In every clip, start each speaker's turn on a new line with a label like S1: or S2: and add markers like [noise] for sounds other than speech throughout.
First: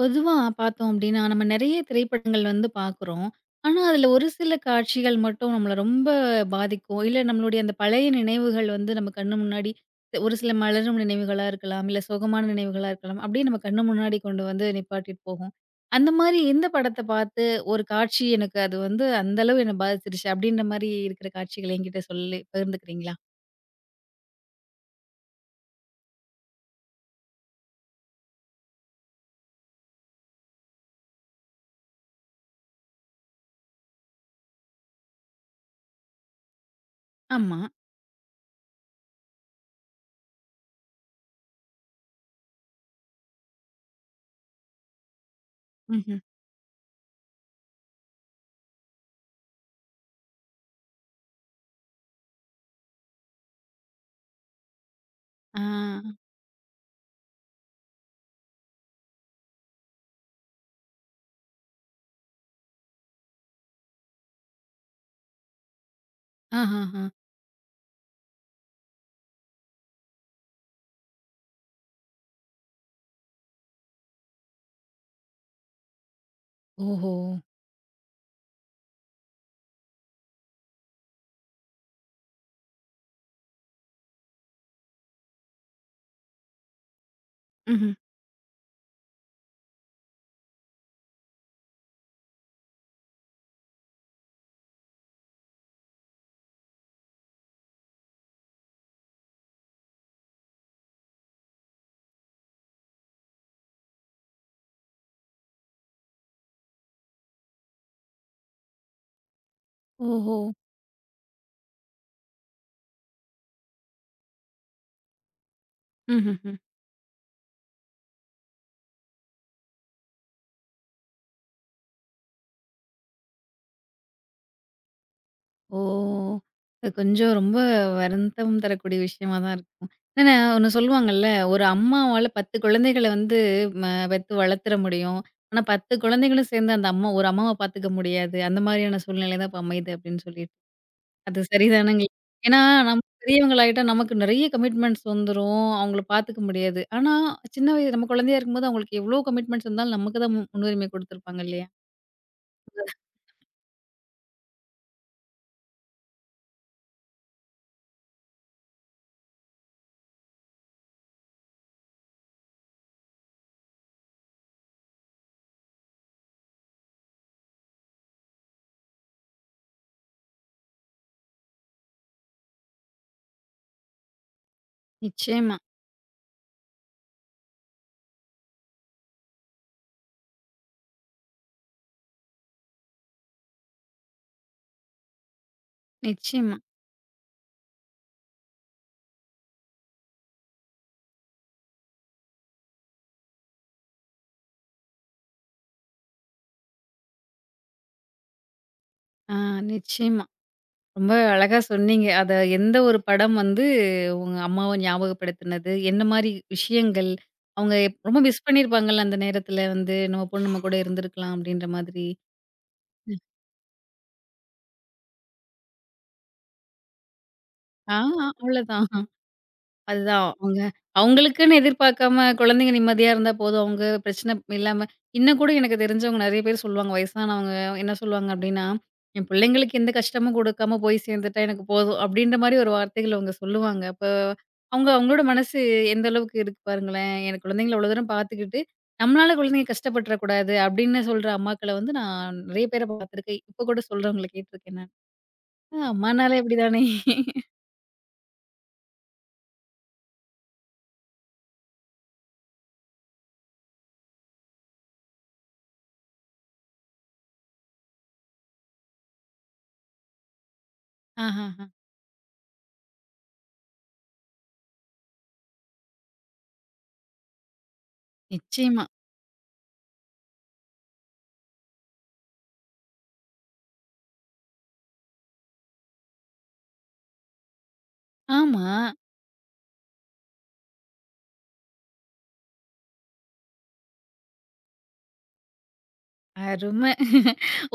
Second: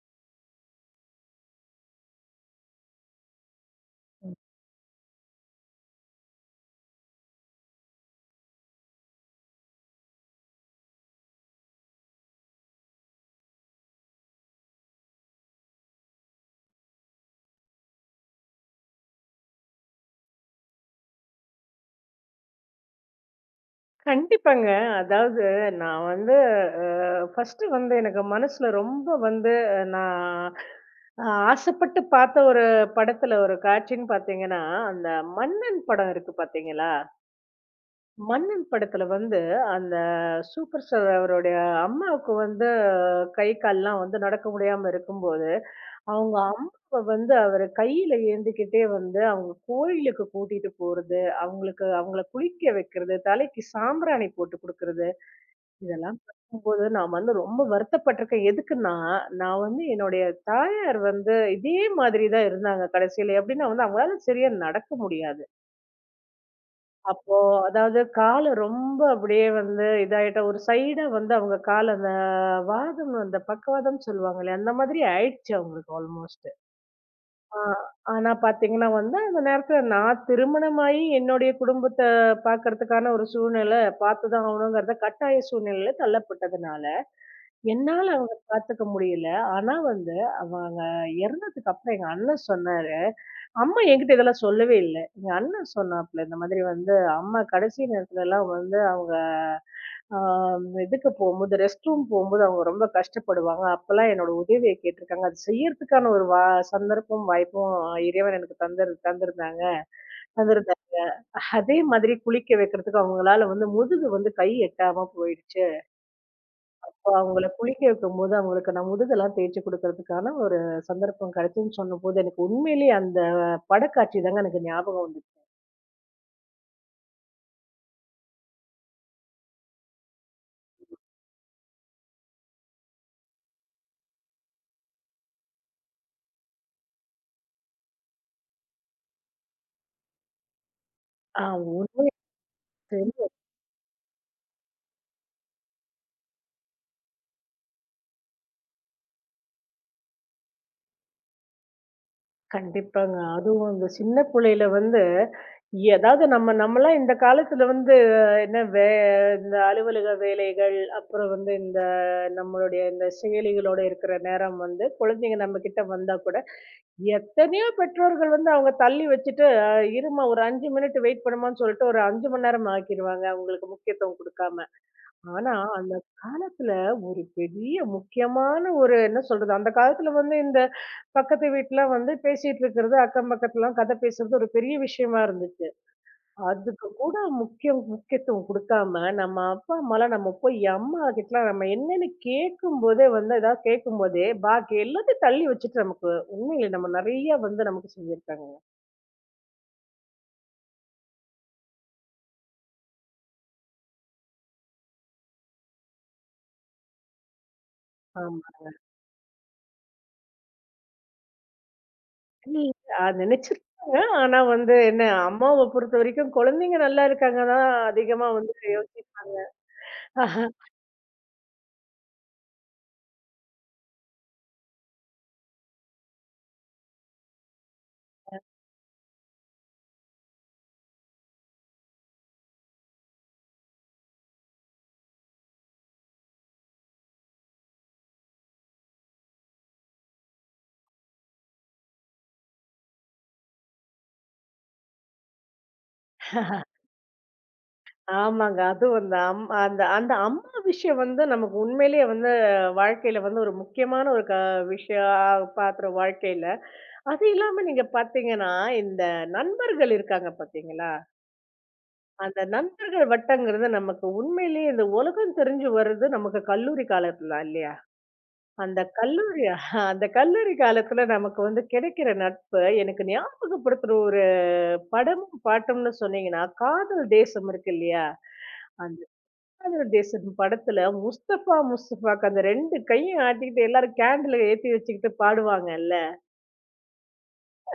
S1: பொதுவா பார்த்தோம் அப்டின்னா, நம்ம நெறைய திரைப்படங்கள் வந்து பார்க்குறோம். ஆனா, அதில ஒரு சில காட்சிகள் மட்டும் நம்மள ரொம்ப பாதிக்கும். இல்ல நம்மளுடைய அந்த பழைய நினைவுகள் வந்து நம்ம கண்ணு முன்னாடி ஒரு சில மலரும் நினைவுகளா இருக்கலாம், இல்ல சோகமான நினைவுகளா இருக்கலாம். அப்டியே நம்ம கண்ணு முன்னாடி கொண்டு வந்து நிப்பாட்டிட்டு போகும். அந்த மாரி எந்த படத்த பார்த்து ஒரு காட்சி எனக்கு அது வந்து அந்த அளவு என்ன பாதிச்சிருச்சு அப்டின்ற மாரி இருக்கிற காட்சிகள் என்கிட்ட சொல்லி பகிர்ந்துக்கிறீங்களா?
S2: கண்டிப்பாங்க. அதாவது நான் வந்து அ ஃபர்ஸ்ட்டு வந்து எனக்கு மனசுல ரொம்ப வந்து நான் அ ஆசைப்பட்டு பார்த்த ஒரு படத்துல ஒரு காட்சின்னு பார்த்தீங்கன்னா, அந்த மன்னன் படம் இருக்கு பார்த்தீங்களா?
S1: ஆமா.
S2: மன்னன் படத்துல வந்து அந்த சூப்பர் ஸ்டார் அவருடைய அம்மாவுக்கு வந்து கை கால்லாம் வந்து நடக்க முடியாம இருக்கும்போது
S1: ம்ஹ்ம்.
S2: அவங்க அம்மாவை வந்து அவர் கையில ஏந்திக்கிட்டே வந்து அவங்க கோயிலுக்கு கூட்டிட்டு போறது, அவங்களுக்கு அவங்கள குளிக்க வைக்கிறது, தலைக்கு சாம்பிராணி போட்டு கொடுக்கறது,
S1: ஆ.
S2: இதெல்லாம் பார்க்கும்போது நான் வந்து ரொம்ப வருத்தப்பட்டிருக்கேன். எதுக்குன்னா, நான் வந்து என்னுடைய தாயார் வந்து இதே மாதிரி தான் இருந்தாங்க. கடைசியில எப்படின்னா வந்து அவங்களால சரியா நடக்க முடியாது.
S1: ஆஹஹ.
S2: அப்போ அதாவது கால ரொம்ப அப்படியே வந்து இதாயிட்ட ஒரு சைடா வந்து அவங்க கால் அந்த வாதம், அந்த பக்கவாதம் சொல்லுவாங்களே அந்த மாதிரி ஆயிடுச்சு அவங்களுக்கு ஆல்மோஸ்ட்.
S1: ஓஹோ!
S2: ஆ ஆனா பாத்தீங்கன்னா வந்து அந்த நேரத்துல நான் திருமணமாயி என்னுடைய குடும்பத்த பாக்கறதுக்கான ஒரு சூழ்நிலை பாத்துதான் ஆகணுங்கிறத, கட்டாய சூழ்நிலையில தள்ளப்பட்டதுனால
S1: ம்ஹ்ம்.
S2: என்னால அவங்கள பாத்துக்க முடியல. ஆனா வந்து அவங்க இறந்ததுக்கு அப்புறம் எங்க அண்ணன் சொன்னாரு. அம்மா என்கிட்ட இதெல்லாம் சொல்லவே இல்ல. எங்க அண்ணன் சொன்னாப்ல. இந்த மாதிரி வந்து அம்மா கடைசி நேரத்துலலாம் வந்து அவங்க ஆ இதுக்கு போம்போது ரெஸ்ட் ரூம் போம்போது அவங்க ரொம்ப கஷ்டப்படுவாங்க. அப்பலாம் என்னோட உதவிய கேட்டுருக்காங்க. அது செய்யறதுக்கான ஒரு சந்தர்ப்பம், வாய்ப்பும் இறைவன் எனக்கு தந்திருந்தாங்க
S1: ஓஹோ!
S2: தந்திருந்தாரு. அதே மாதிரி குளிக்க வைக்கிறதுக்கு அவங்களால வந்து முதுகு வந்து கை எட்டாம போயிடுச்சு.
S1: ம்ஹ்ம்.
S2: அப்ப அவங்கள குளிக்க வைக்கும்போது, அவங்களுக்கு நான் முதுகெல்லாம் தேய்ச்சு குடுக்கிறதுக்கான ஒரு சந்தர்ப்பம் கிடைச்சுதுன்னு சொன்னபோது, எனக்கு உண்மையிலேயே அந்த படக்காட்சி தாங்க எனக்கு ஞாபகம் வந்துச்சு.
S1: ஓ! அது கொஞ்சம் ரொம்ப வருத்தம் தரக்கூடிய விஷயமா தான் இருக்கும். ஏன்னா ஒண்ணு சொல்லுவாங்கல்ல, "ஒரு அம்மாவால 10 குழந்தைகள வந்து ம பெத்து வளர்த்துற முடியும். ஆனா 10 குழந்தைகளும் சேர்ந்து அந்த அம்மா ஒரு அம்மாவ பார்த்துக்க முடியாது." அந்த மாரியான சூழ்நிலை தான் இப்ப அமையுது அப்படின்னு சொல்லிட்டு. அது
S2: ஆ
S1: சரிதானங்க.
S2: உண்மைய
S1: ஏன்னா நம்ம பெரியவங்களாயிட்டா நமக்கு நெறைய கமிட்மெண்ட்ஸ் வந்துரும். அவங்கள பார்த்துக்க முடியாது. ஆனா சின்ன வயது நம்ம குழந்தையா இருக்கும்போது அவங்களுக்கு எவ்ளோ கமிட்மெண்ட்ஸ் இருந்தாலும் நமக்கு தான் முன்னுரிமை குடுத்துருப்பாங்க இல்லையா?
S2: கண்டிப்பாங்க. அதுவும் அந்த சின்ன புள்ளையில வந்து ஏதாவது நம்மலாம் இந்த காலத்துல வந்து என்ன வே இந்த அலுவலக வேலைகள், அப்புறம் வந்து இந்த நம்மளுடைய இந்த செயலிகளோட இருக்கிற நேரம் வந்து குழந்தைங்க நம்மகிட்ட வந்தா கூட, எத்தனையோ பெற்றோர்கள் வந்து அவங்க தள்ளி வச்சுட்டு, இரும்மா ஒரு 5 மினிட் வெயிட் பண்ணுமான்னு சொல்லிட்டு, ஒரு 5 மணி நேரம் ஆக்கிருவாங்க, அவங்களுக்கு முக்கியத்துவம் குடுக்காம. ஆனா,
S1: நிச்சயமா,
S2: அந்த காலத்துல ஒரு பெரிய முக்கியமான ஒரு என்ன சொல்றது, அந்த காலத்துல வந்து இந்த பக்கத்து வீட்ல வந்து பேசிட்டு இருக்கிறது, அக்கம் பக்கத்துலலாம் கதை பேசுறது ஒரு பெரிய விஷயமா இருந்துச்சு.
S1: நிச்சயமா.
S2: அதுக்கு கூட முக்கியத்துவம் குடுக்காம, நம்ம அப்பா, அம்மாலாம் நம்ம போய் அம்மாகிட்டலாம் நம்ம என்னன்னு கேட்கும்போதே வந்து ஏதாவது கேட்கும்போதே, பாக்கி எல்லாத்தையும் தள்ளி வச்சுட்டு நமக்கு உண்மையிலே நம்ம நெறைய வந்து நமக்கு சொல்லியிருக்காங்க.
S1: ஆ நிச்சயமா. ரொம்ப அழகா சொன்னீங்க. அத எந்த ஒரு படம் வந்து உங்க அம்மாவ ஞாபகப்படுத்துனது? என்ன மாரி விஷயங்கள்? அவங்க எப் ரொம்ப
S2: ஆமா.
S1: மிஸ் பண்ணியிருப்பாங்கல்ல அந்த நேரத்துல வந்து, நம்ம பொண்ணு நம்ம கூட இருந்திருக்கலாம் அப்படின்ற மாதிரி.
S2: இல்ல அத நெனச்சிருக்காங்க. ஆனா வந்து என்ன, அம்மாவ பொறுத்தவரைக்கும் குழந்தைங்க நல்லா இருக்காங்க தான்
S1: ஆ
S2: அதிகமா வந்து
S1: அவ்வளதான். அதுதான்.
S2: யோசி
S1: அவங்க அவங்களுக்குன்னு எதிர்பார்க்காம குழந்தைங்க நிம்மதியா இருந்தா போதும். அவங்க பிரச்சனை இல்லாம இன்னும் கூட எனக்கு தெரிஞ்சவங்க நெறைய பேர் சொல்லுவாங்க. வயசானவங்க என்ன சொல்லுவாங்க அப்டின்னா, "என் பிள்ளைங்களுக்கு எந்த கஷ்டமும் குடுக்காம போய் சேர்ந்துட்டா எனக்கு போதும்." அப்டின்ற மாரி ஒரு வார்த்தைகள் அவங்க சொல்லுவாங்க. அப்ப அவங்க அவங்களோட மனசு எந்த அளவுக்கு இருக்கு பாருங்களேன். "என் குழந்தைங்கள அவ்வளோ தூரம் பார்த்துக்கிட்டு, நம்மளால குழந்தைங்க கஷ்டப்பட்டுறக் கூடாது." அப்படின்னு சொல்ற அம்மாக்கள வந்து நான் நெறைய பேர பார்த்துருக்கேன். இப்ப கூட சொல்றவங்கள கேட்டுருக்கேன் நான். அம்மானாலே இப்படிதானே. [laughs]
S2: ஆமாங்க. அதுவும் அந்த அம்மா விஷயம் வந்து நமக்கு உண்மையிலேயே வந்து வாழ்க்கையில வந்து ஒரு முக்கியமான ஒரு விஷயம் பாக்குறோம் வாழ்க்கையில. அது இல்லாம நீங்க பாத்தீங்கன்னா, இந்த நண்பர்கள் இருக்காங்க பாத்தீங்களா?
S1: ஆஹஹ.
S2: அந்த நண்பர்கள் வட்டங்கிறது நமக்கு உண்மையிலேயே இந்த உலகம் தெரிஞ்சு வர்றது நமக்கு கல்லூரி காலத்துல தான் இல்லையா? அந்த
S1: நிச்சயமா.
S2: கல்லூரி அந்த கல்லூரி காலத்துல நமக்கு வந்து கிடைக்கிற நட்பு எனக்கு ஞாபகப்படுத்துற ஒரு படமும், பாட்டும்னு சொன்னீங்கன்னா, காதல் தேசம் இருக்கு இல்லையா?
S1: ஆமா.
S2: தேசம் படத்துல முஸ்தபா, முஸ்தபாக்கு அந்த 2 கையும் ஆட்டிக்கிட்டு எல்லாரும் கேண்டில ஏத்தி வச்சுக்கிட்டு பாடுவாங்கல்ல.
S1: அருமை.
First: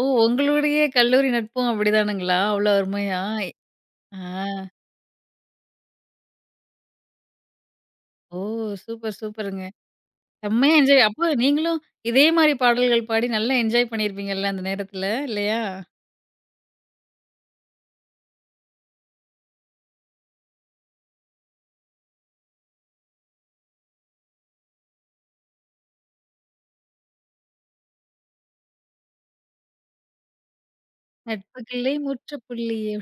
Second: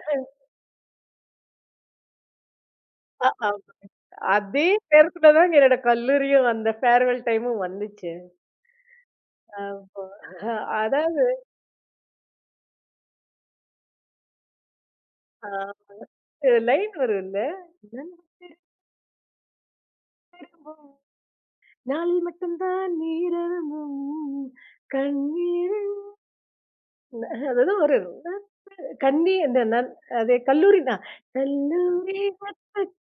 S1: ஓ! உங்களுடைய கல்லூரி நட்பும் அப்படிதானுங்களா? அவ்வளோ அருமையா?
S2: அ, ஆம்.
S1: ஆ.
S2: அதே நேரத்துல தாங்க என்னோட கல்லூரியும் அந்த ஃபேர்வெல் டைமும் வந்துச்சு.
S1: ஓ! சூப்பர், சூப்பருங்க.
S2: அப்போ
S1: செம்மையா என்ஜாய்
S2: அதாவது
S1: அப்போ நீங்களும் இதே மாரி பாடல்கள் பாடி நல்லா என்ஜாய் பண்ணியிருப்பீங்கல்ல அந்த நேரத்துல,
S2: ஆ.
S1: இல்லையா?
S2: ஒரு லைன் வரும்ல. நண்பும் நாளில் மட்டும் தான் நீரழகும் கண்ணீரில். அதாவது ஒரு கண்ணி அந்த அது கல்லூரி தான்.
S1: நட்புக்குள்ளே
S2: கல்லூரி
S1: முற்றுப்புள்ளியே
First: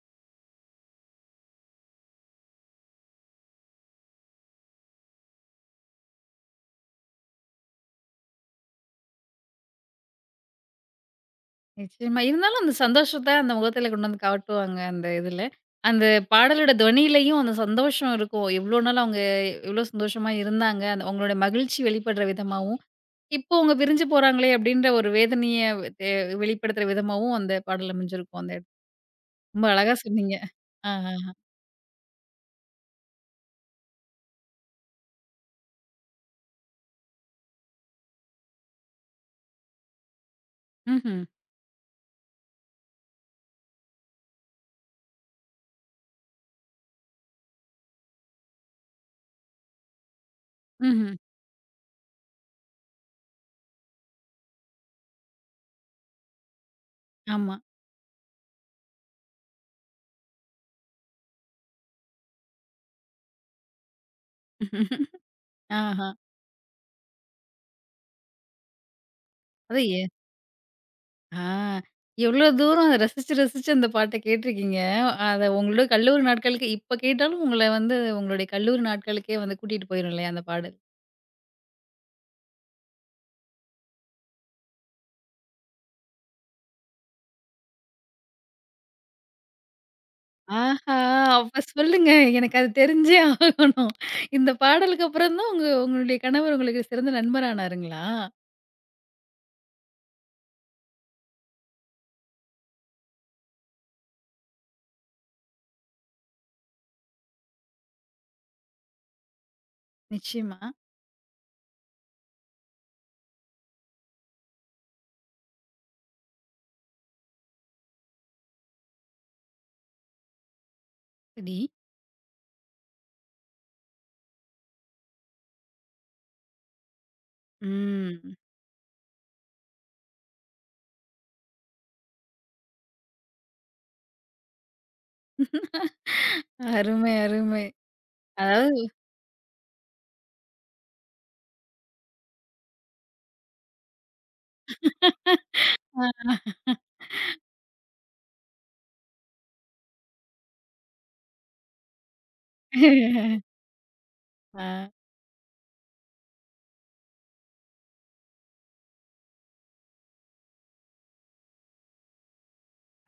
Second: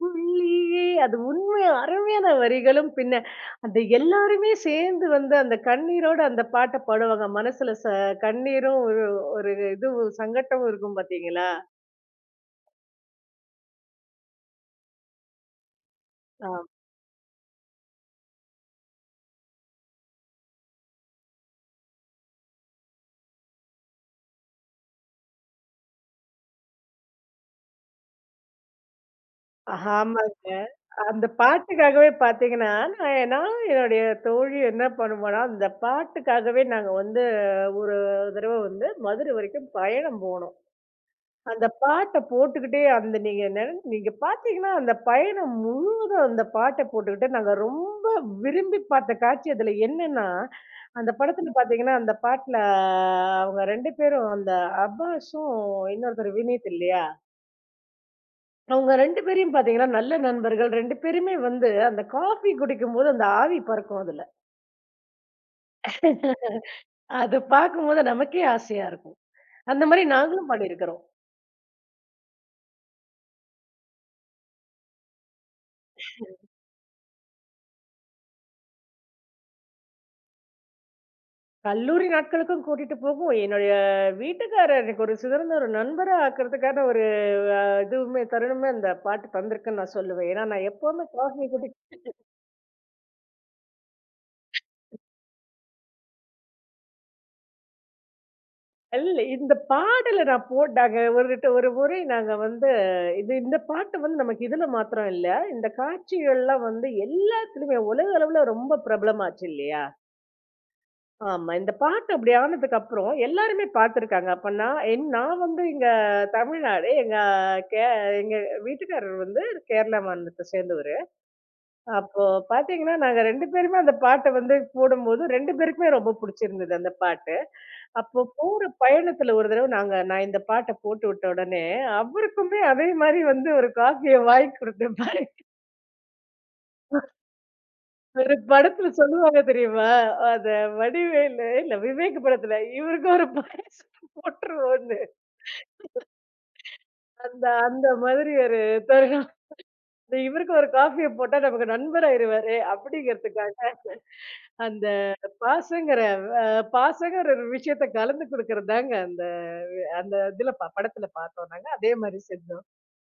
S2: புள்ளியே அது உண்மை அருமையான வரிகளும் பின்ன அந்த எல்லாருமே சேர்ந்து வந்து அந்த கண்ணீரோட அந்த பாட்டை பாடுவாங்க மனசுல கண்ணீரும் ஒரு ஒரு இது சங்கட்டமும் இருக்கும் பாத்தீங்களா?
S1: நிச்சயமா. இருந்தாலும் அந்த சந்தோஷத்த அந்த முகத்துல கொண்டு வந்து காட்டுவாங்க அந்த இதுல. அந்த
S2: ஆம்.
S1: பாடலோட தொனியிலயும் அந்த சந்தோஷம் இருக்கும். எவ்வளோ நாள் அவங்க எவ்வளோ சந்தோஷமா இருந்தாங்க. அந்த அவங்களோட மகிழ்ச்சி வெளிப்படுற விதமாவும் இப்போ அவங்க பிரிஞ்சு போறாங்களே அப்டின்ற ஒரு வேதனைய வெ- தெ வெளிப்படுத்துற விதமாவும் அந்த பாடல் அமைஞ்சிருக்கும் அந்த இடத் ரொம்ப அழகா சொன்னீங்க.
S2: ஆமாங்க.
S1: ஆஹஹ.
S2: அந்த பாட்டுக்காகவே பாத்தீங்கன்னா, நான் நான் என்னுடைய தோழி என்ன பண்ணுவோம்னா, அந்த பாட்டுக்காகவே நாங்க வந்து ஒரு தடவ வந்து மதுரை வரைக்கும் பயணம் போனோம்.
S1: ம்ஹ்ம்.
S2: அந்த பாட்ட போட்டுக்கிட்டே அந்த நீங்க பார்த்தீங்கன்னா, அந்த பயணம் முழுவதும் அந்த பாட்ட போட்டுக்கிட்டு, நாங்க ரொம்ப விரும்பி பார்த்த காட்சி அதுல என்னன்னா, அந்த
S1: ம்ஹ்ம்.
S2: படத்துல பார்த்தீங்கன்னா, அந்த பாட்டுல அவங்க 2 பேரும் அந்த அப்பாஸும் இன்னொருத்தர் வினீத் இல்லையா?
S1: ஆமா.
S2: அவங்க 2 பேரையும் பார்த்தீங்கன்னா, நல்ல நண்பர்கள் 2 பேருமே வந்து அந்த காஃபி குடிக்கும்போது அந்த ஆவி பறக்கும் அதுல.
S1: [laughs] ஆஹா.
S2: [laughs] அது பார்க்கும்போது நமக்கே ஆசையா இருக்கும்.
S1: அது
S2: அந்த
S1: எ
S2: மாரி நாங்களும் பண்ணியிருக்கிறோம்.
S1: ஆ எவ்ளோ தூரம் அத ரசிச்சு, ரசிச்சு அந்த பாட்ட கேட்டுருக்கீங்க. அத உங்களோட கல்லூரி நாட்களுக்கு இப்ப கேட்டாலும் உங்கள வந்து உங்களுடைய கல்லூரி நாட்களுக்கே வந்து கூட்டிட்டு போயிரும் இல்லையா அந்த பாடல்?
S2: கல்லூரி நாட்களுக்கும் கூட்டிட்டு போகும். என்னுடைய வீட்டுக்காரர் எனக்கு ஒரு சிறந்த ஒரு நண்பரா ஆக்குறதுக்கான ஒரு அ இதுவுமே தருணமே அந்த பாட்டு தந்திருக்குன்னு நான் சொல்லுவேன். ஏன்னா, நான்
S1: ஆஹா!
S2: எப்பவுமே காஃபி
S1: அப்ப
S2: குடி
S1: சொல்லுங்க. எனக்கு அது தெரிஞ்சே ஆகணும். இந்த பாடலுக்கு அப்புறம் தான் உங்க உங்களுடைய கணவர் உங்களுக்கு சிறந்த நண்பர் ஆனாருங்களா?
S2: இல்ல இந்த பாடல நான் போட்டாங்க ஒரு ஒரு முறை நாங்க வந்து இது இந்த பாட்டு வந்து நமக்கு இதுல மாத்திரம் இல்ல. இந்த காட்சிகள்லாம் வந்து எல்லாத்துலயுமே உலக அளவுல ரொம்ப பிரபலமாச்சு இல்லையா?
S1: நிச்சயமா.
S2: ஆமா. இந்த பாட்டு அப்படி ஆனதுக்கு அப்புறம் எல்லாருமே பார்த்திருக்காங்க. அப்ப நான் வந்து இங்க தமிழ்நாடு. கே எங்க வீட்டுக்காரர் வந்து கேரளா மாநிலத்த சேர்ந்தவரு.
S1: சரி.
S2: அப்போ பார்த்தீங்கன்னா, நாங்க 2 பேருமே அந்த பாட்ட வந்து போடும்போது 2 பேருக்குமே ரொம்ப புடிச்சிருந்தது அந்த பாட்டு. அப்போ
S1: ம்.
S2: போற பயணத்துல ஒரு தடவ நான் இந்த பாட்ட போட்டு விட்ட உடனே, அவருக்குமே அதே மாரி வந்து ஒரு காஃபிய வாங்கி குடுத்தேன் பாருங்க.
S1: அருமை, அருமை.
S2: ஒரு
S1: அதாவது
S2: படத்துல சொல்லுவாங்க தெரியுமா? அத வடிவேலு இல்ல விவேக் படத்துல, இவருக்கு ஒரு பாயாசத்த போட்டுருவோம்ன்னு.
S1: அ
S2: அந்த அந்த மாதிரி ஒரு தருணம். இந்த இவருக்கு ஒரு காஃபிய போட்டா நமக்கு நண்பர் ஆயிருவாரே! அப்படிங்கிறதுக்காக, அந்த
S1: அ
S2: பாசங்கிற அ பாசங்கிற ஒரு விஷயத்த கலந்து குடுக்குறதாங்க அந்த அந்த இதுல படத்துல பார்த்தோம் நாங்க. அதே மாரி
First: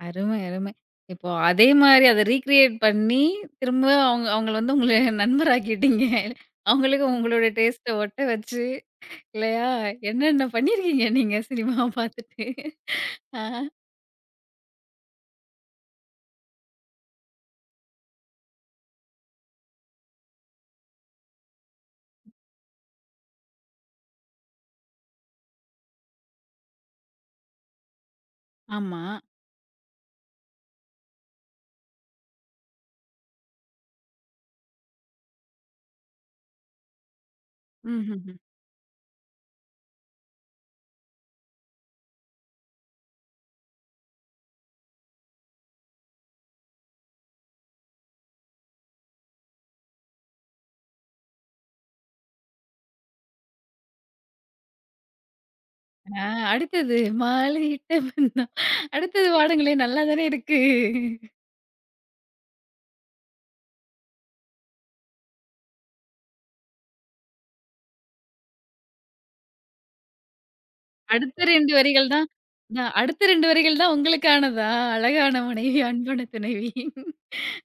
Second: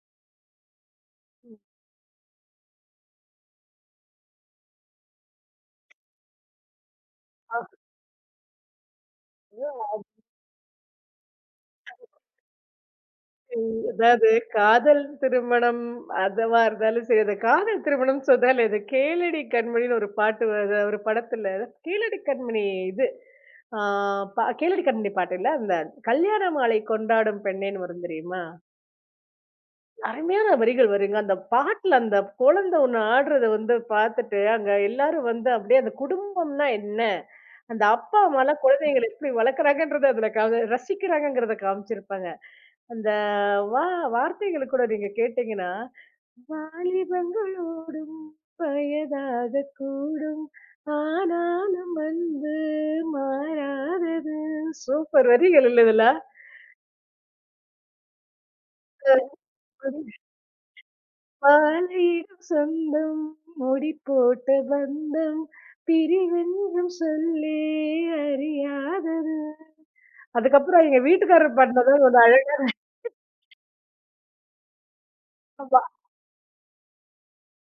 S1: அருமை, அருமை. இப்போ அதே மாரி அத ரீக்ரியேட் பண்ணி, திரும்ப அவங்க அவங்கள வந்து உங்கள நண்பராக்கிட்டீங்க. அவங்களுக்கு உங்களோட
S2: செஞ்சோம்.
S1: டேஸ்ட்ட ஒட்ட வச்சு, இல்லையா? என்னென்ன பண்ணியிருக்கீங்க நீங்க சினிமாவ பார்த்துட்டு. ஆ
S2: அதாவது காதல் திருமணம் அதுவா இருந்தாலும் சரி, அந்த காதல் திருமணம் சொன்னாலே அது கேளடி கண்மணின்னு ஒரு பாட்டு வருது. ஒரு படத்துல கேளடி கண்மணி இது ஆ, கேளடி கண்மணி பாட்டு இல்ல, அந்த கல்யாண மாலை கொண்டாடும் பெண்ணேன்னு வரும் தெரியுமா?
S1: ஆமா.
S2: அருமையான வரிகள் வருங்க. அந்த பாட்டுல அந்த குழந்தை ஒண்ணு ஆடுறத வந்து பார்த்துட்டு, அங்க எல்லாரும் வந்து அப்படியே அந்த குடும்பம்னா என்ன? அந்த அப்பா,
S1: ம்ஹ்ஹ்ம்.
S2: அம்மாலாம் குழந்தைங்கள எப்படி வளர்க்குறாங்கன்றத அதுல ரசிக்கிறாங்கங்கிறத காமிச்சிருப்பாங்க. அந்த வா வார்த்தைகள கூட நீங்க கேட்டீங்கன்னா, "வாலிபங்களோடும் வயதாகக் கூடும். ஆனாலும் அன்பு மாறாதது." சூப்பர் வரிகள் இல்ல இதுல?
S1: ஆ அடுத்தது மாலையிட்ட வண்ணம். அடுத்தது பாடுங்களேன் நல்லா தானே இருக்கு.
S2: "பாலையிடும் சொந்தம், முடி போட்ட பந்தம், பிரிவென்றும் சொல்லே அறியாதது." அதுக்கப்புறம் எங்க
S1: அடுத்த
S2: வீட்டுக்காரர்
S1: 2
S2: பாடுனது
S1: வரிகள்
S2: ஒரு
S1: தான் அடுத்த 2 வரிகள் தான் உங்களுக்கானதா? அழகான மனைவி,
S2: அழகா
S1: அன்பான துணைவி.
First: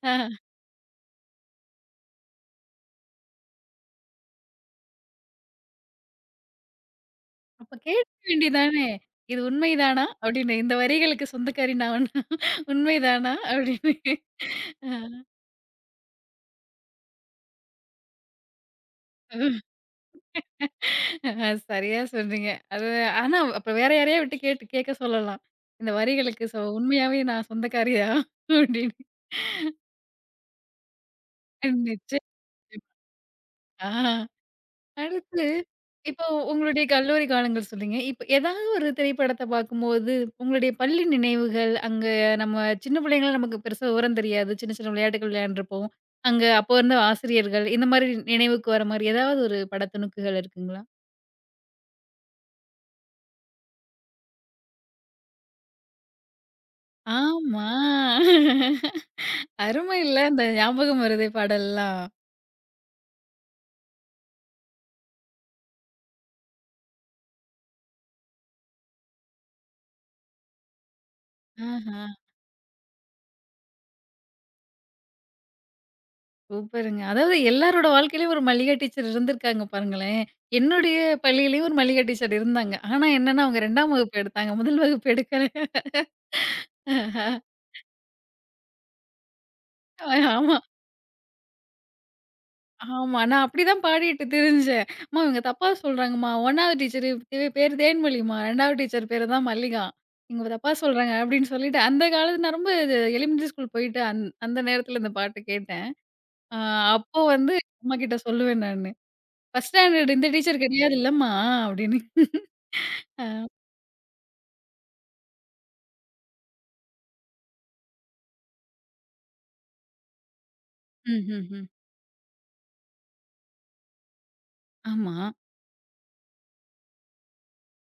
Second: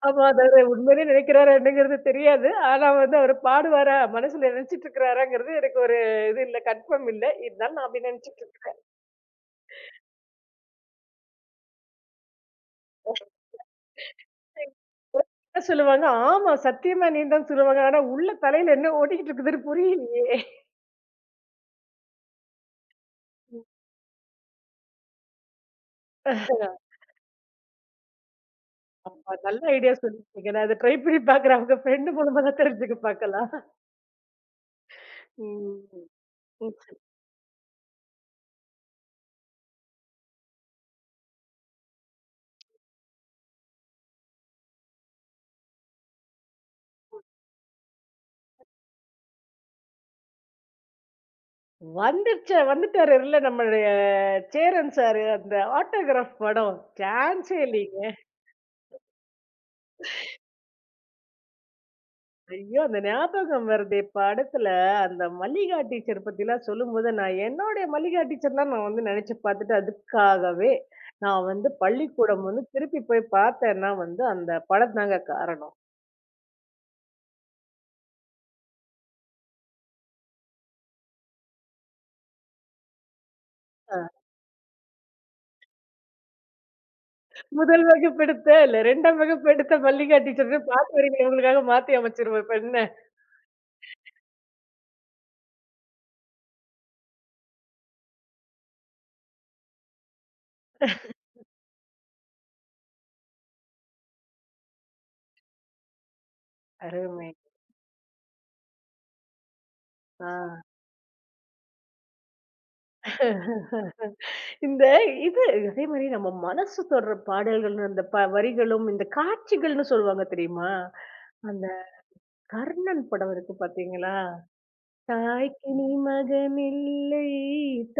S1: ஆ
S2: ஆமா. அதாவது உண்மையிலே நினைக்கிறாரா என்னங்கிறது தெரியாது. ஆனா வந்து அவரு பாடுவாரா, மனசுல நினைச்சிட்டு இருக்கிறாராங்கிறது எனக்கு ஒரு இது இல்ல, கன்ஃபார்ம் இல்ல.
S1: அப்ப
S2: இருந்தாலும் நான் அப்படி
S1: கேட்க
S2: நினைச்சிட்டு இருக்கேன்.
S1: வேண்டியதானே! "இது உண்மைதானா?" அப்படின்னு. "இந்த வரிகளுக்கு சொந்தக்காரி நான். உண்மைதானா?" அப்படின்னு. ஆ.
S2: என்கிட்ட சொல்லுவாங்க, "ஆமா சத்தியமா நீதான்" சொல்லுவாங்க. ஆனா உள்ள தலையில என்ன ஓடிக்கிட்டு இருக்குதுன்னு புரியலையே!
S1: ஆ சரியா சொன்னீங்க. அது ஆனா அப்புறம் வேற யாரையா விட்டு கேட்டு கேட்க சொல்லலாம். "இந்த வரிகளுக்கு சோ உண்மையாவே நான் சொந்தக்காரியா?" அப்படின்னு.
S2: ஆமா. நல்ல ஐடியா சொல்லிருக்கீங்க. நான் அத ட்ரை பண்ணி பார்க்குறேன். அவங்க ஃப்ரெண்ட்
S1: நிச்சயமா.
S2: மூலமா தான் தெரிஞ்சுக்க பார்க்கலாம்.
S1: ஆ. அடுத்து,
S2: ம்.
S1: இப்போ
S2: ம்.
S1: உங்களுடைய கல்லூரி காலங்கள் சொன்னீங்க. இப்ப ஏதாவது ஒரு திரைப்படத்த பார்க்கும்போது, உங்களுடைய பள்ளி நினைவுகள், அங்க நம்ம சின்ன பிள்ளைங்களா நமக்கு பெருசா விவரம் தெரியாது. சின்ன சின்ன விளையாட்டுகள் விளையாண்டுருப்போம். அங்க அப்போ இருந்த ஆசிரியர்கள், இந்த மாரி நினைவுக்கு வர மாரி ஏதாவது ஒரு பட துணுக்குகள் இருக்குங்களா?
S2: வந்துட்டாரு இல்ல நம்மளுடைய சேரன் சாரு அந்த ஆட்டோகிராஃப் படம். சான்ஸே
S1: ஆமா.
S2: இல்லீங்க.
S1: அருமை இல்ல! அந்த ஞாபகம் வருதே பாடல்லாம்.
S2: ஐயோ! அந்த ஞாபகம் வருதே! இப்ப படத்துல அந்த மல்லிகா டீச்சர் பத்திலாம் சொல்லும்போது, நான் என்னுடைய மல்லிகா டீச்சர்லாம் நான் வந்து நெனச்சு பாத்துட்டு, அதுக்காகவே நான் வந்து
S1: ஆஹா.
S2: பள்ளிக்கூடம் வந்து திருப்பி போய் பாத்தேன்னா வந்து, அந்த படம் தாங்க காரணம்.
S1: சூப்பருங்க. அதாவது எல்லாரோட வாழ்க்கையிலயும் ஒரு மல்லிகா டீச்சர் இருந்திருக்காங்க பாருங்களேன். என்னுடைய பள்ளியிலயும் ஒரு மல்லிகா டீச்சர் இருந்தாங்க. ஆனா என்னன்னா, அவங்க 2ஆம்
S2: அ
S1: வகுப்பு எடுத்தாங்க. முதல் வகுப்பு எடுக்கல. அஹ்
S2: முதல் வகுப்பு எடுத்த, இல்ல 2ஆம் வகுப்பு எடுத்த மல்லிகா
S1: ஆமா,
S2: டீச்சர்ன்னு பாட்டு வரிகள உங்களுக்காக மாத்தி அமைச்சிருவேன் இப்ப என்ன?
S1: ஆமா. நான் அப்படிதான் பாடிட்டு திரிஞ்சேன். அம்மா இவங்க தப்பா சொல்றாங்கம்மா. 1வது டீச்சர் பேரு தேன்மொழிம்மா. 2வது டீச்சர் பேரு தான் மல்லிகா. இவங்க தப்பா சொல்றாங்க அப்படின்னு சொல்லிட்டு, அந்த காலத்து நான் ரொம்ப இது எலிமெண்டரி ஸ்கூல் போயிட்டு அந்த நேரத்துல இந்த பாட்டு கேட்டேன். அ அப்போ
S2: அருமை.
S1: வந்து அம்மாகிட்ட சொல்லுவேன் நானு. "1 ஸ்டாண்டர்ட் இந்த
S2: ஆ.
S1: டீச்சர் கிடையாது இல்லம்மா" அப்படின்னு.
S2: இந்த இது அதே மாரி நம்ம மனசு தொடுற பாடல்கள், அந்த வரிகளும், இந்த காட்சிகள்னு சொல்லுவாங்க தெரியுமா?
S1: ம்ஹ்ஹ்ம்.
S2: அந்த கர்ணன் படம் இருக்கு பாத்தீங்களா?
S1: ஆமா.
S2: தாய்க்கு நீ மகனில்லை,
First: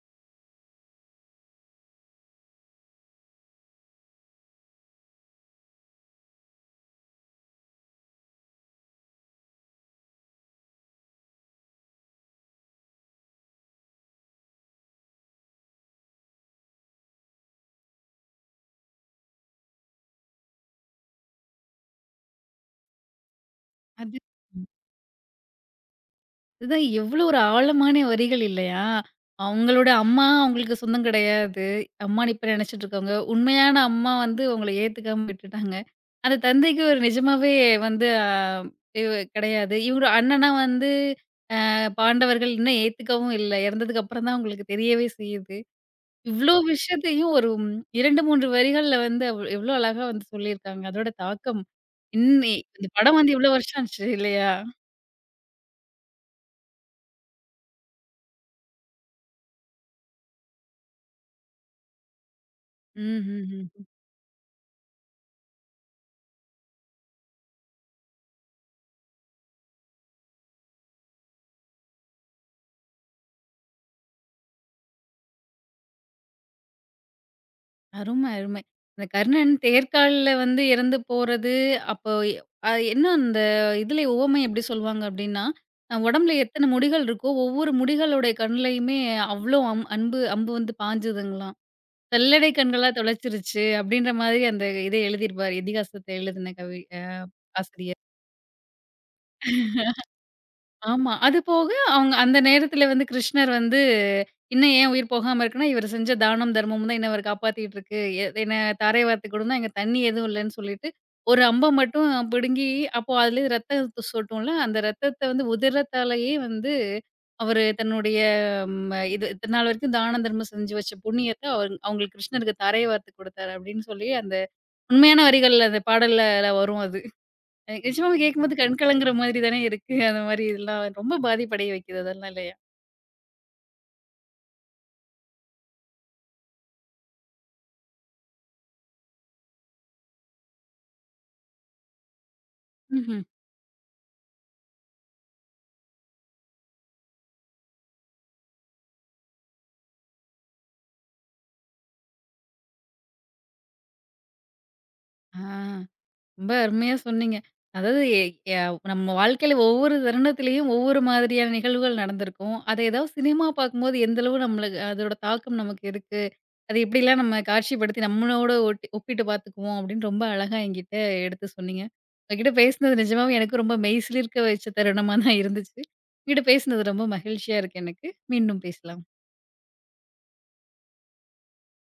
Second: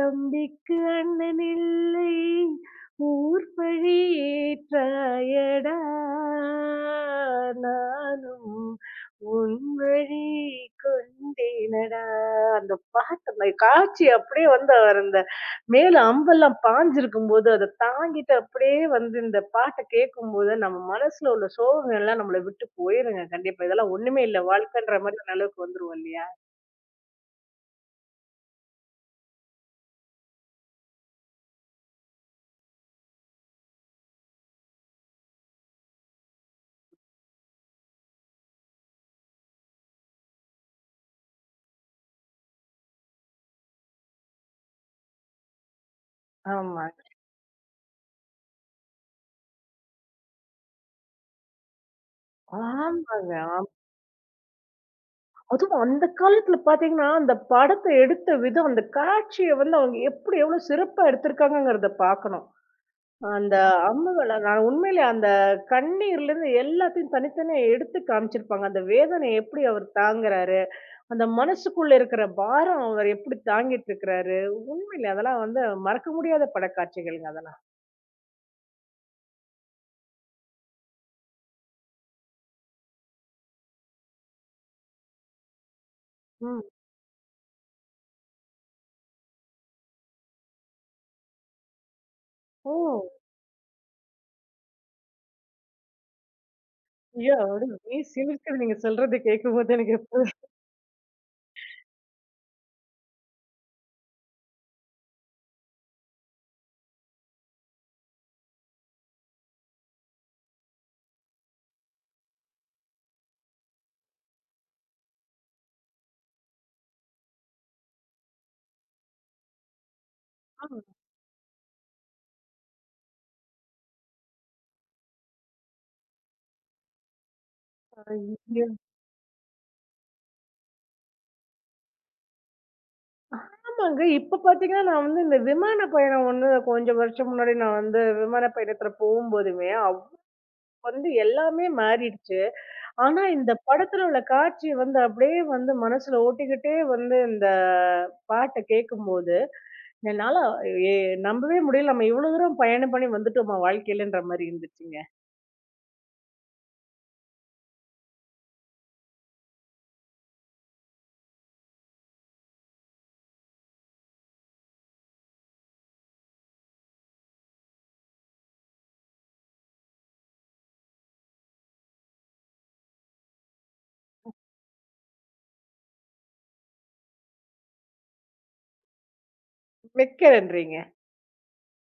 S2: தம்பிக்கு அண்ணனில்லை, ஊர் பழி ஏற்றாயடா. நானும் உன் வழி கொண்டேனடா. அந்த பாட்டு, அந்த காட்சி அப்படியே வந்து அவர் அந்த மேல அம்பெல்லாம் பாஞ்சிருக்கும்போது, அத தாங்கிட்டு அப்படியே வந்து இந்த பாட்ட கேட்கும்போது, நம்ம மனசுல உள்ள சோகங்கள் எல்லாம் நம்மள விட்டு போயிருங்க கண்டிப்பா. இதெல்லாம்
S1: அது
S2: ஒண்ணுமே இல்ல, வாழ்க்கைன்ற மாரி ஒரு அளவுக்கு வந்துருவோம் இல்லையா?
S1: அதுதான் எவ்ளோ ஒரு ஆழமான வரிகள் இல்லையா? அவங்களோட அம்மா அவங்களுக்கு சொந்தம் கிடையாது. அம்மான்னு இப்ப நெனச்சுட்டு இருக்காங்க. உண்மையான அம்மா வந்து உங்கள ஏத்துக்காம விட்டுட்டாங்க. அந்த தந்தைக்கு ஒரு நிஜமாவே வந்து அ இவ கிடையாது. இவரு அண்ணனா வந்து பாண்டவர்கள் இன்னும் ஏத்துக்கவும் இல்ல. இறந்ததுக்கு அப்புறம் தான் உங்களுக்கு தெரியவே செய்யுது. இவ்ளோ
S2: ஆமா.
S1: விஷயத்தையும் ஒரு 2, 3 வரிகள்ல வந்து அவ் எவ்ளோ அழகா வந்து சொல்லியிருக்காங்க. அதோட தாக்கம் இன்னி இந்த
S2: ஆமாங்க.
S1: படம் வந்து
S2: ஆமா.
S1: இவ்ளோ வருஷம் ஆச்சு இல்லையா?
S2: அதுவும் அந்த காலத்துல பார்த்தீங்கன்னா, அந்த படத்த எடுத்த விதம், அந்த காட்சிய வந்து அவங்க எப்படி எவ்வளோ சிறப்பா எடுத்திருக்காங்கங்கிறத பார்க்கணும். அந்த
S1: ம்ஹ்ஹ்ம்.
S2: அம்முகள நான் உண்மையிலே அந்த கண்ணீர்லருந்து எல்லாத்தையும் தனித்தனியா எடுத்து காமிச்சிருப்பாங்க. அந்த வேதனைய எப்படி அவர் தாங்குறாரு, அந்த மனசுக்குள்ள இருக்கிற பாரம் அவர் எப்படி தாங்கிட்டு இருக்கிறாரு. உண்மையிலே அதெல்லாம் வந்து மறக்க முடியாத படக்காட்சிகள்ங்க அதெல்லாம்.
S1: அருமை, அருமை. இந்த கர்ணன் தேர்கால்ல வந்து இறந்து போறது, அப்போ எ அ என்ன அந்த இதுல உவமை எப்படி சொல்லுவாங்க அப்படின்னா, உடம்புல
S2: ம்.
S1: எத்தன முடிகள் இருக்கோ, ஒவ்வொரு முடிகளுடைய கண்லயுமே அவ்ளோ அம்பு வந்து பாய்ஞ்சதுங்களாம். "வெள்ளடை
S2: ஓ!
S1: கண்களா தொலைச்சிருச்சு" அப்படின்ற மாதிரி அந்த இத எழுதியிருப்பாரு. இதிகாசத்த எழுதின கவி அ
S2: ஐயோ! அப்படியே
S1: ஆசிரியர்.
S2: மெய் சிலிர்க்குது நீங்க சொல்றத கேட்கும்போது எனக்கு
S1: ஆமா. அது போக அவங்க அந்த நேரத்துல வந்து கிருஷ்ணர் வந்து, "இன்னும் ஏன் உயிர் போகாம இருக்குன்னா, இவர் செஞ்ச தானம், தர்மமும் தான் இன்னும் அவர காப்பாத்திட்டு இருக்கு. என்ன தாரை வார்த்து கொடுந்தா எங்க தண்ணி எதுவும் இல்லன்னு" சொல்லிட்டு, ஒரு அம்ப மட்டும் பிடுங்கி அப்போ அதுலேருந்து ரத்தம் சொட்டும்ல, அந்த ரத்தத்த வந்து உதிரத்தாலேயே வந்து அவரு தன்னுடைய இது இத்தன நாள் வரைக்கும் தான தர்மம் செஞ்சு
S2: எப்ப
S1: வச்ச புண்ணியத்த அவங்களுக்கு கிருஷ்ணருக்கு தாரை வார்த்து கொடுத்தாரு அப்படின்னு சொல்லி, அந்த உண்மையான வரிகள் அந்த பாடல்ல வரும் அது. எனக்கு நிஜமாவே கேட்கும்போது கண் கலங்குற மாதிரி தானே இருக்கு. அந்த மாரி இதெல்லாம் ரொம்ப பாதிப்படைய வைக்குது அதெல்லாம் இல்லையா?
S2: கண்டிப்பாங்க. இப்ப பார்த்தீங்கன்னா, நான் வந்து இந்த விமான பயணம் ஒண்ணு கொஞ்சம் வருஷம் முன்னாடி நான் வந்து விமான பயணத்துல போகும்போதுமே, அப்ப வந்து எல்லாமே மாறிடுச்சு.
S1: ம்ஹ்ம்.
S2: ஆனா இந்த படத்துல உள்ள காட்சி வந்து அப்படியே வந்து மனசுல ஓட்டிக்கிட்டே வந்து இந்த பாட்ட கேட்கும்போது, என்னால எ நம்பவே முடியல. நம்ம இவ்வளவு தூரம் பயணம் பண்ணி வந்துட்டோமா வாழ்க்கையிலன்ற மாரி இருந்துச்சுங்க.
S1: ஆ ரொம்ப அருமையா சொன்னீங்க. அதாவது எ ய நம்ம வாழ்க்கையில ஒவ்வொரு தருணத்திலேயும் ஒவ்வொரு மாதிரியான நிகழ்வுகள் நடந்திருக்கும். அத ஏதாவது சினிமா பார்க்கும்போது எந்த அளவு நம்மளுக்கு அதோட தாக்கம் நமக்கு இருக்கு. அது எப்படிலாம் நம்ம காட்சிப்படுத்தி நம்மளோட ஒட்டி ஒப்பிட்டு பார்த்துக்குவோம் அப்படின்னு ரொம்ப அழகா என்கிட்ட எடுத்து சொன்னீங்க. உங்ககிட்ட பேசினது நிஜமாவே எனக்கு ரொம்ப மெய்சிலிர்க்க வச்ச தருணமா தான் இருந்துச்சு. உங்ககிட்ட பேசினது ரொம்ப மகிழ்ச்சியா இருக்கு எனக்கு. மீண்டும் பேசலாம்.
S2: மிக்க நன்றிங்க.